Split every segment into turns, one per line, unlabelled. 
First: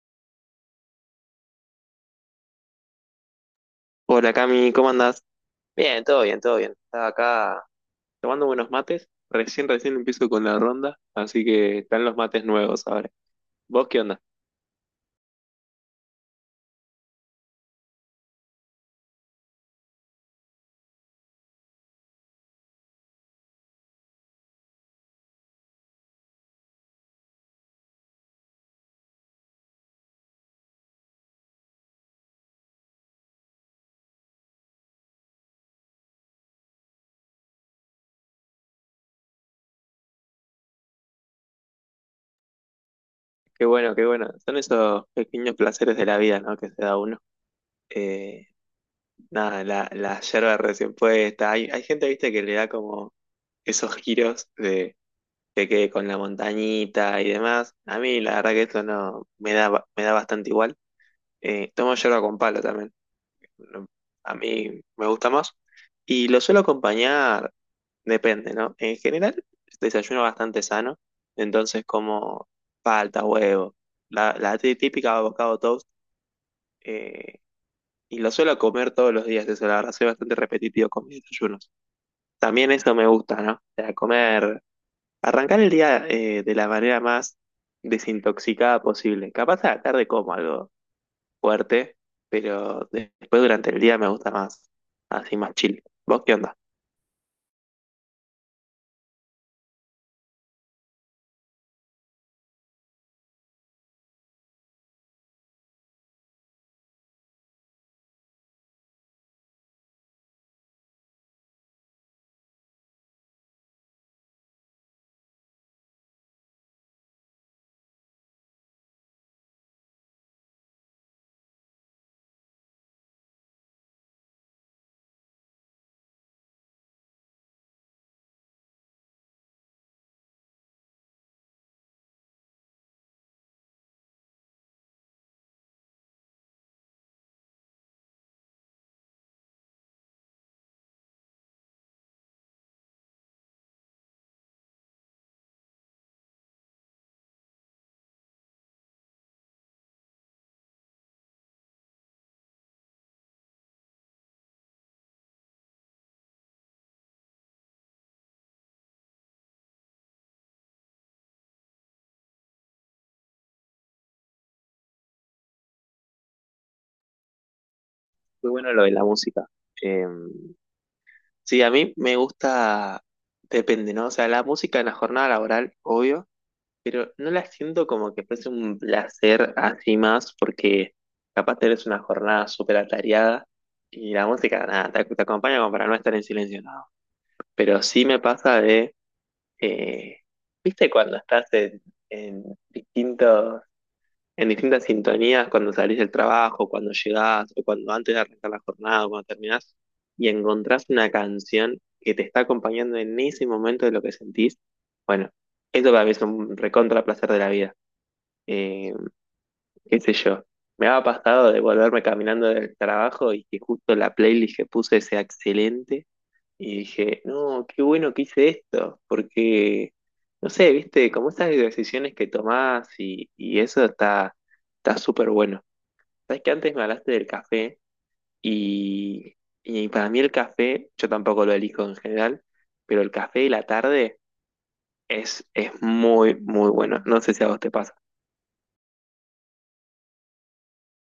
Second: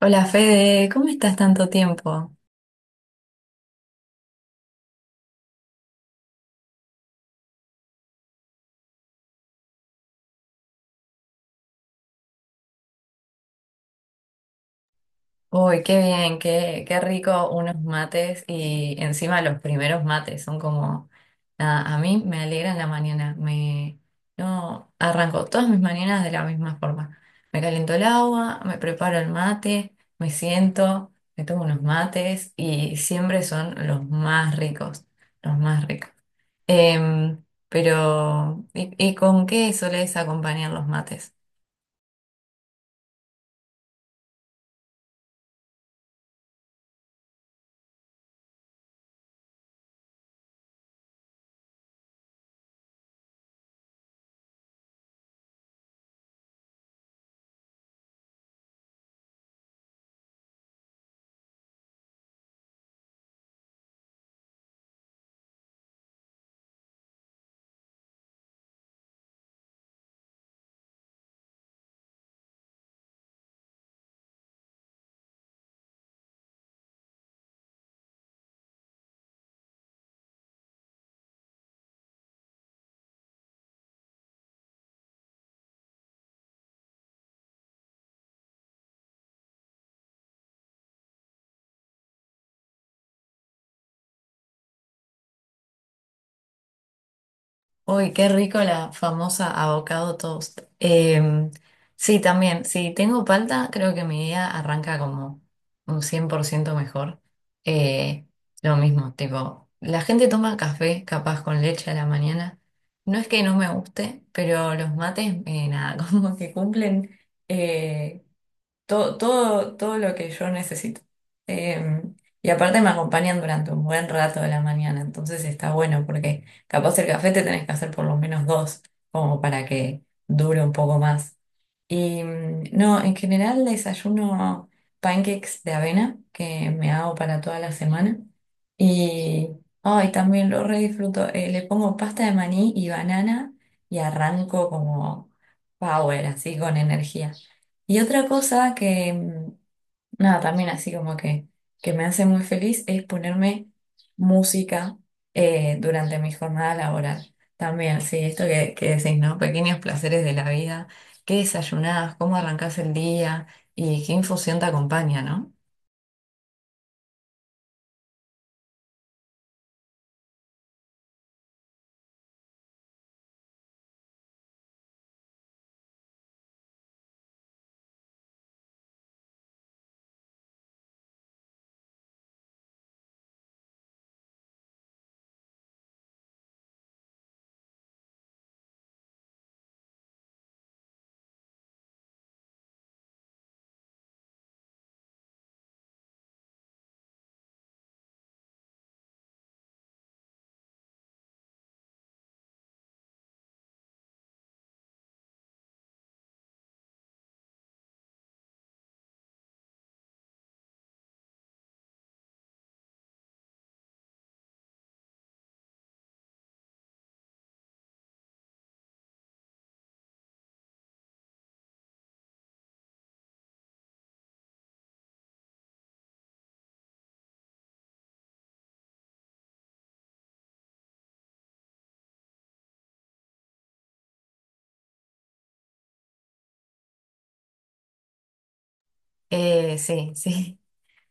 Hola Fede, ¿cómo estás tanto tiempo?
Hola Cami, ¿cómo andás? Bien, todo bien, todo bien. Estaba acá tomando buenos mates. Recién empiezo con la ronda, así que están los mates nuevos ahora. ¿Vos qué onda?
Uy, qué bien, qué rico unos mates y encima los primeros mates son como, nada, a mí me alegran la mañana, me, no, arranco todas mis mañanas de la misma forma. Me caliento el agua, me preparo el mate, me siento, me tomo unos mates y siempre son los más ricos, los más ricos. Pero ¿y con qué solés acompañar los mates?
Qué bueno, qué bueno. Son esos pequeños placeres de la vida, ¿no? Que se da uno. Eh, Nada, la yerba recién puesta. Hay gente, viste, que le da como esos giros de que quede con la montañita y demás. A mí, la verdad que esto no me da, me da bastante igual. Tomo yerba con palo también. A mí me gusta más. Y lo suelo acompañar, depende, ¿no? En general, desayuno bastante sano, entonces como palta, huevo, la típica avocado toast, eh, y lo suelo comer todos los días, eso la verdad, soy bastante repetitivo con mis desayunos. También eso me gusta, ¿no? O sea, comer, arrancar el día de la manera más desintoxicada posible. Capaz a la tarde como algo fuerte, pero después durante el día me gusta más, así más chill. ¿Vos qué onda?
Uy, qué rico la famosa avocado toast. Sí, también, si tengo palta, creo que mi día arranca como un 100% mejor. Eh, lo mismo, tipo, la gente toma café capaz con leche a la mañana. No es que no me guste, pero los mates, nada, como que cumplen eh, todo lo que yo necesito. Eh, y aparte me acompañan durante un buen rato de la mañana, entonces está bueno porque capaz el café te tenés que hacer por lo menos dos, como para que dure un poco más. Y no, en general desayuno pancakes de avena que me hago para toda la semana. Y ay, también lo re disfruto. Le pongo pasta de maní y banana y arranco como power, así con energía. Y otra cosa que, mm, nada, también así como que me hace muy feliz es ponerme música durante mi jornada laboral. También, sí, esto que decís, ¿no? Pequeños placeres de la vida, qué desayunás, cómo arrancás el día y qué infusión te acompaña, ¿no?
Muy bueno lo de la música. Eh, sí, a mí me gusta, depende, ¿no? O sea, la música en la jornada laboral, obvio, pero no la siento como que fuese un placer así más, porque capaz tenés una jornada súper atareada y la música, nada, te acompaña como para no estar en silencio, nada. Pero sí me pasa eh, ¿viste cuando estás en distintos en distintas sintonías cuando salís del trabajo, cuando llegás, o cuando antes de arrancar la jornada, o cuando terminás, y encontrás una canción que te está acompañando en ese momento de lo que sentís, bueno, eso para mí es un recontra placer de la vida. Eh, Qué sé yo. Me ha pasado de volverme caminando del trabajo y que justo la playlist que puse sea excelente. Y dije, no, qué bueno que hice esto, porque, no sé, viste, como esas decisiones que tomás y eso está súper bueno. Sabes que antes me hablaste del café y, y para mí el café, yo tampoco lo elijo en general, pero el café de la tarde es muy, muy bueno. No sé si a vos te pasa.
Sí, sí.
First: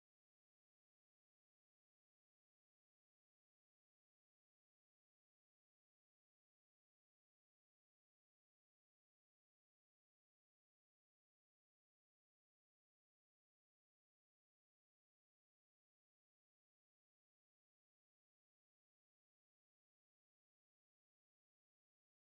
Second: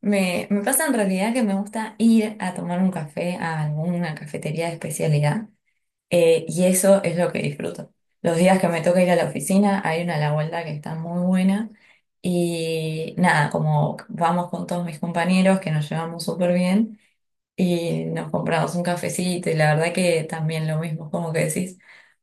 Me pasa en realidad que me gusta ir a tomar un café a alguna cafetería de especialidad. Y eso es lo que disfruto. Los días que me toca ir a la oficina, hay una a la vuelta que está muy buena. Y nada, como vamos con todos mis compañeros que nos llevamos súper bien y nos compramos un cafecito y la verdad que también lo mismo, como que decís,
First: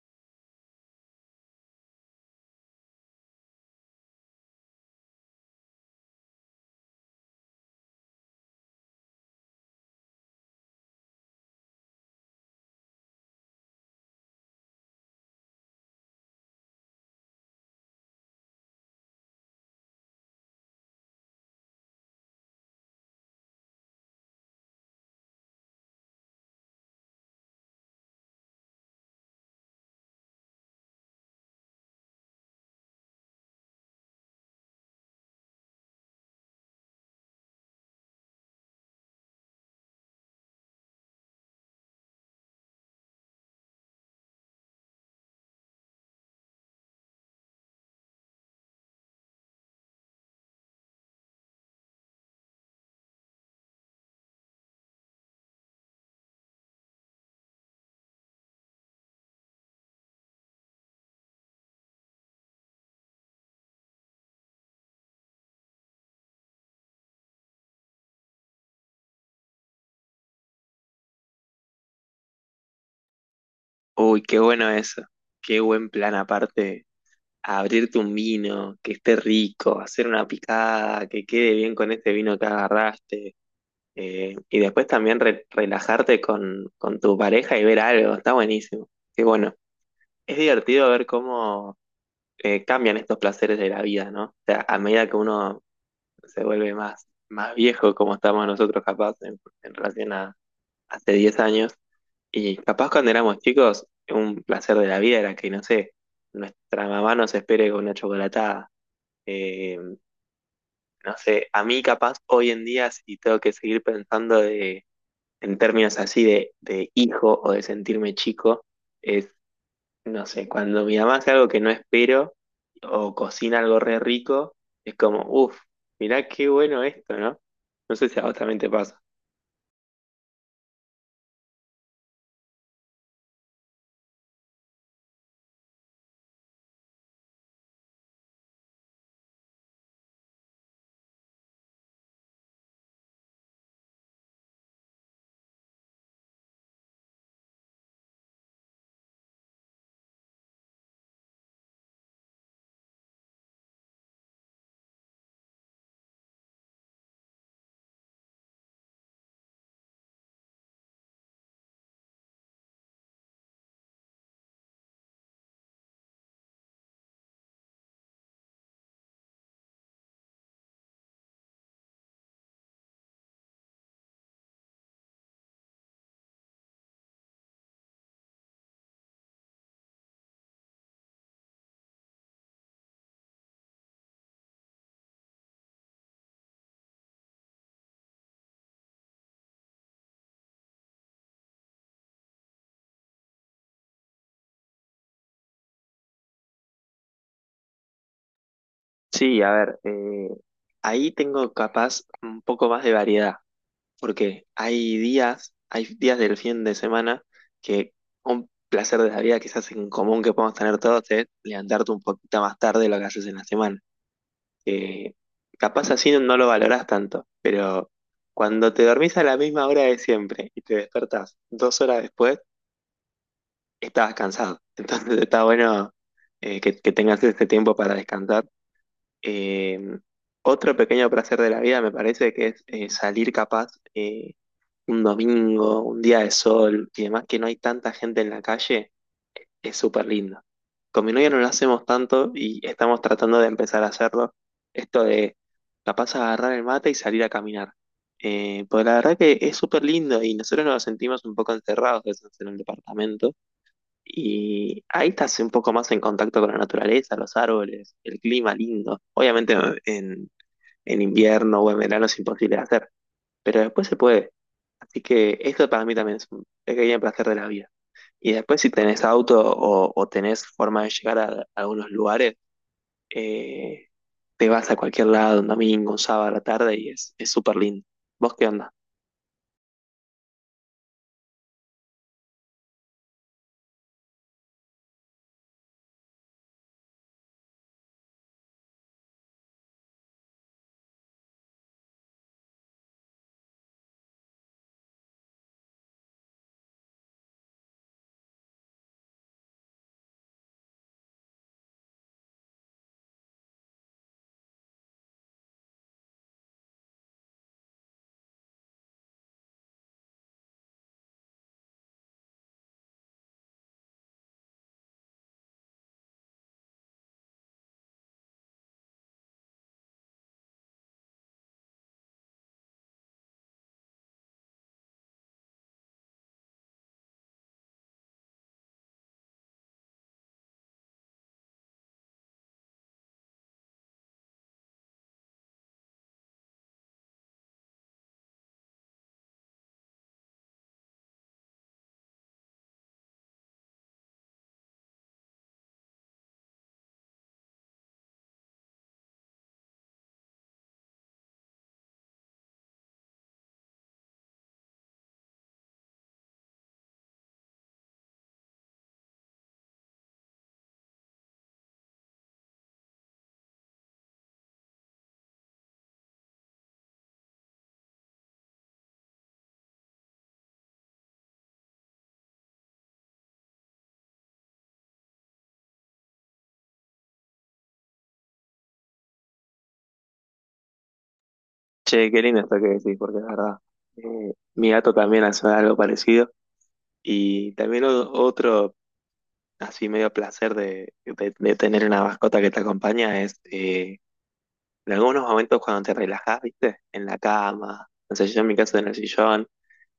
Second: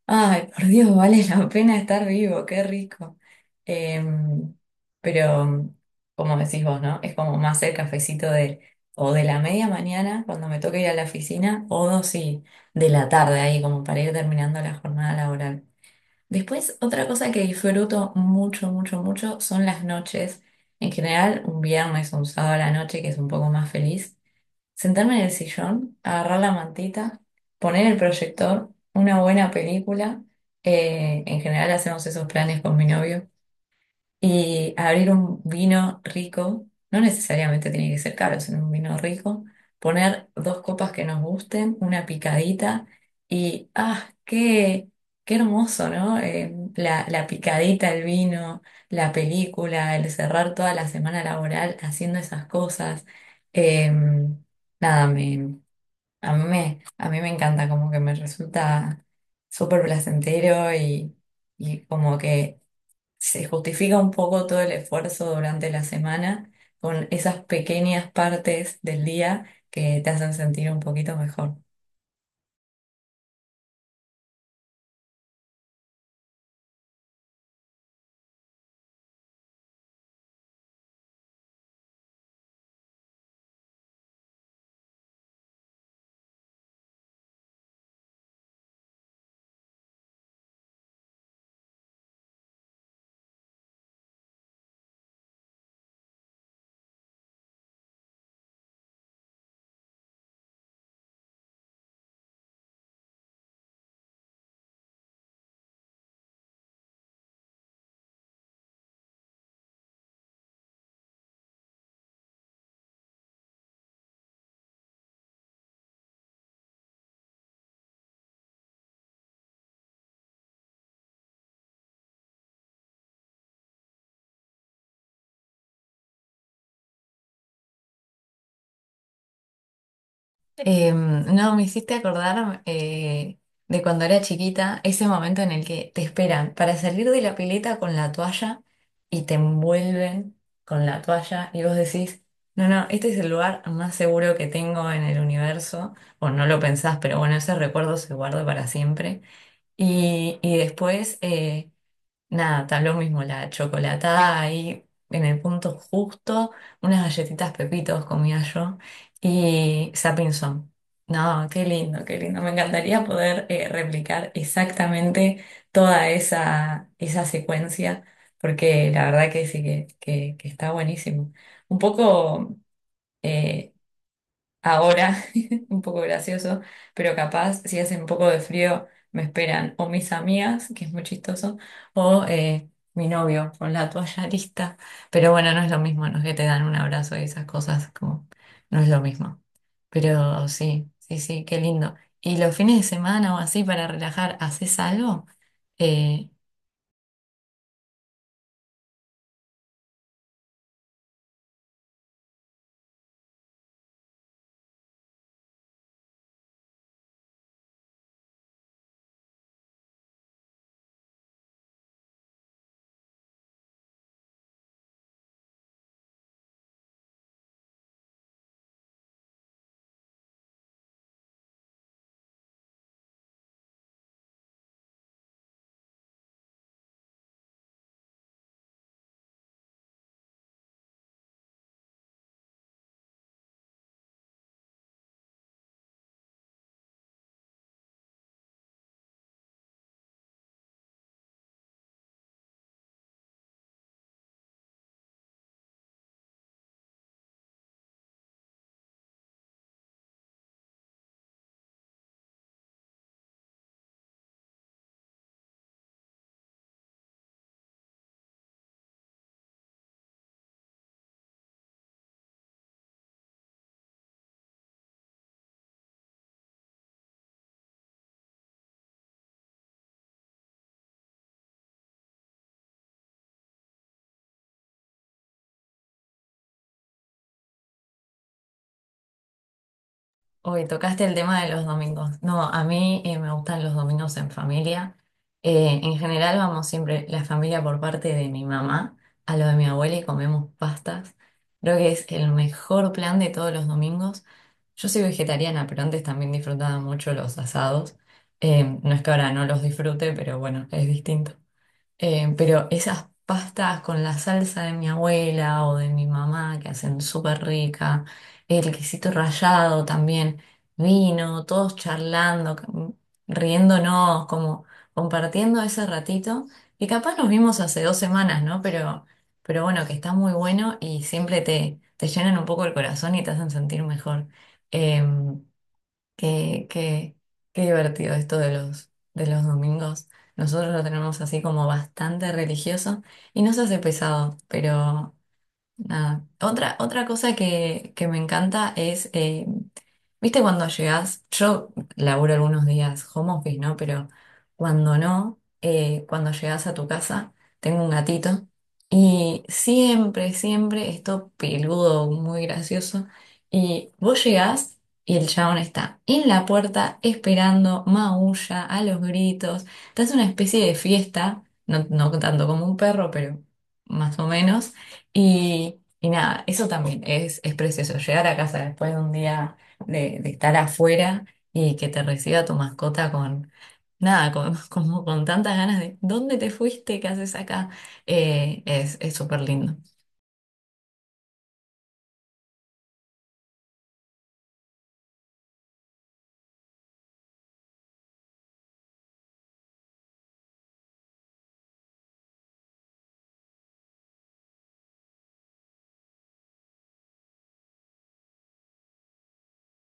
ay, por Dios, vale la pena estar vivo, qué rico. Em, pero como decís vos, ¿no? Es como más el cafecito de o de la media mañana cuando me toca ir a la oficina o dos y de la tarde ahí como para ir terminando la jornada laboral. Después, otra cosa que disfruto mucho, mucho, mucho son las noches. En general, un viernes, un sábado a la noche, que es un poco más feliz. Sentarme en el sillón, agarrar la mantita, poner el proyector, una buena película. En general hacemos esos planes con mi novio. Y abrir un vino rico, no necesariamente tiene que ser caro, sino un vino rico, poner dos copas que nos gusten, una picadita y ah, qué qué hermoso, ¿no? La picadita, el vino, la película, el cerrar toda la semana laboral haciendo esas cosas. Eh, nada, me, A mí a mí me encanta, como que me resulta súper placentero y como que se justifica un poco todo el esfuerzo durante la semana con esas pequeñas partes del día que te hacen sentir un poquito mejor.
Uy, qué bueno eso. Qué buen plan aparte. Abrirte un vino, que esté rico, hacer una picada, que quede bien con este vino que agarraste. Y después también relajarte con tu pareja y ver algo. Está buenísimo. Qué bueno. Es divertido ver cómo cambian estos placeres de la vida, ¿no? O sea, a medida que uno se vuelve más viejo, como estamos nosotros capaz en relación a hace 10 años, y capaz cuando éramos chicos, un placer de la vida era que, no sé, nuestra mamá nos espere con una chocolatada. Eh, no sé, a mí capaz hoy en día si tengo que seguir pensando en términos así de hijo o de sentirme chico, es. No sé, cuando mi mamá hace algo que no espero o cocina algo re rico, es como, uff, mirá qué bueno esto, ¿no? No sé si a vos también te pasa.
No, me hiciste acordar de cuando era chiquita, ese momento en el que te esperan para salir de la pileta con la toalla y te envuelven con la toalla y vos decís, no, no, este es el lugar más seguro que tengo en el universo, o no lo pensás, pero bueno, ese recuerdo se guarda para siempre. Y después... nada, está lo mismo la chocolatada ahí en el punto justo, unas galletitas Pepitos comía yo y Sapinson. No, qué lindo, qué lindo. Me encantaría poder replicar exactamente toda esa secuencia, porque la verdad que sí que, que está buenísimo. Un poco, eh, ahora, un poco gracioso, pero capaz si hace un poco de frío me esperan o mis amigas, que es muy chistoso, o mi novio con la toalla lista. Pero bueno, no es lo mismo, no es que te dan un abrazo y esas cosas, como no es lo mismo. Pero sí, sí, sí, qué lindo. ¿Y los fines de semana o así para relajar, haces algo? Eh,
Sí, a ver, ahí tengo capaz un poco más de variedad, porque hay días del fin de semana que un placer de la vida quizás en común que podemos tener todos es levantarte un poquito más tarde de lo que haces en la semana. Eh, Capaz así no lo valorás tanto, pero cuando te dormís a la misma hora de siempre y te despertás 2 horas después, estabas cansado. Entonces está bueno que tengas este tiempo para descansar. Eh, Otro pequeño placer de la vida me parece que es salir capaz eh, un domingo, un día de sol y demás, que no hay tanta gente en la calle es súper lindo. Con mi novia no lo hacemos tanto y estamos tratando de empezar a hacerlo. Esto de capaz agarrar el mate y salir a caminar. Pues la verdad que es súper lindo y nosotros nos sentimos un poco encerrados que estamos en el departamento y ahí estás un poco más en contacto con la naturaleza, los árboles, el clima lindo. Obviamente en, en invierno o en verano es imposible de hacer, pero después se puede. Así que esto para mí también es un pequeño placer de la vida. Y después si tenés auto o tenés forma de llegar a algunos lugares, eh, te vas a cualquier lado, un domingo, un sábado a la tarde y es súper lindo. ¿Vos qué onda?
Hoy tocaste el tema de los domingos. No, a mí me gustan los domingos en familia. En general vamos siempre la familia por parte de mi mamá a lo de mi abuela y comemos pastas. Creo que es el mejor plan de todos los domingos. Yo soy vegetariana, pero antes también disfrutaba mucho los asados. No es que ahora no los disfrute, pero bueno, es distinto. Pero esas pastas con la salsa de mi abuela o de mi mamá que hacen súper rica, el quesito rallado también, vino, todos charlando, riéndonos, como compartiendo ese ratito, que capaz nos vimos hace dos semanas, ¿no? Pero bueno, que está muy bueno y siempre te llenan un poco el corazón y te hacen sentir mejor. Em, Qué, qué, qué divertido esto de de los domingos. Nosotros lo tenemos así como bastante religioso y no se hace pesado, pero nada. Otra cosa que me encanta es ¿viste cuando llegas? Yo laburo algunos días home office, ¿no? Pero cuando no, cuando llegas a tu casa, tengo un gatito y siempre, siempre esto peludo, muy gracioso. Y vos llegás y el chabón está en la puerta esperando, maulla, a los gritos. Te hace una especie de fiesta, no, no tanto como un perro, pero más o menos. Y nada, eso también es precioso. Llegar a casa después de un día de estar afuera y que te reciba tu mascota con nada, con, como con tantas ganas de ¿dónde te fuiste? ¿Qué haces acá? Es súper lindo.
Che, qué lindo esto que decís, porque es verdad. Mi gato también hace algo parecido y también otro así medio placer de tener una mascota que te acompaña es en algunos momentos cuando te relajás, ¿viste? En la cama, no sé, yo en mi caso en el sillón,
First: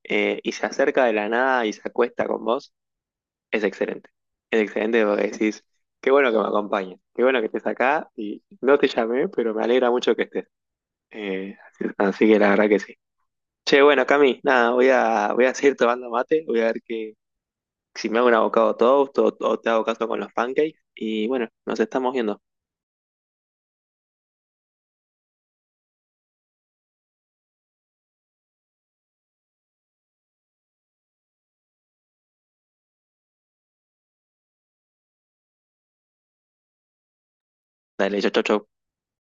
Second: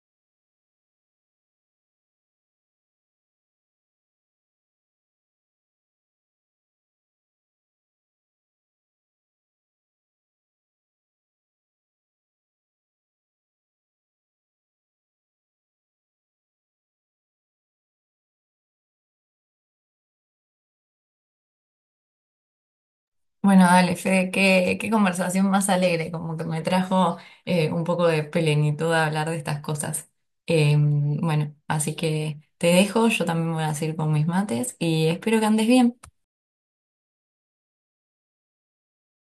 y se acerca de la nada y se acuesta con vos. Es excelente. Es excelente porque decís, qué bueno que me acompañes, qué bueno que estés acá y no te llamé, pero me alegra mucho que estés. Así, así que la verdad que sí. Che, bueno, Cami, nada, voy a seguir tomando mate, voy a ver que, si me hago un avocado toast o te hago caso con los pancakes y bueno, nos estamos viendo.
Bueno, dale, Fede, qué conversación más alegre, como que me trajo un poco de plenitud a hablar de estas cosas. Bueno, así que te dejo, yo también voy a seguir con mis mates y espero que andes bien.
Dale, chau, chau, chau.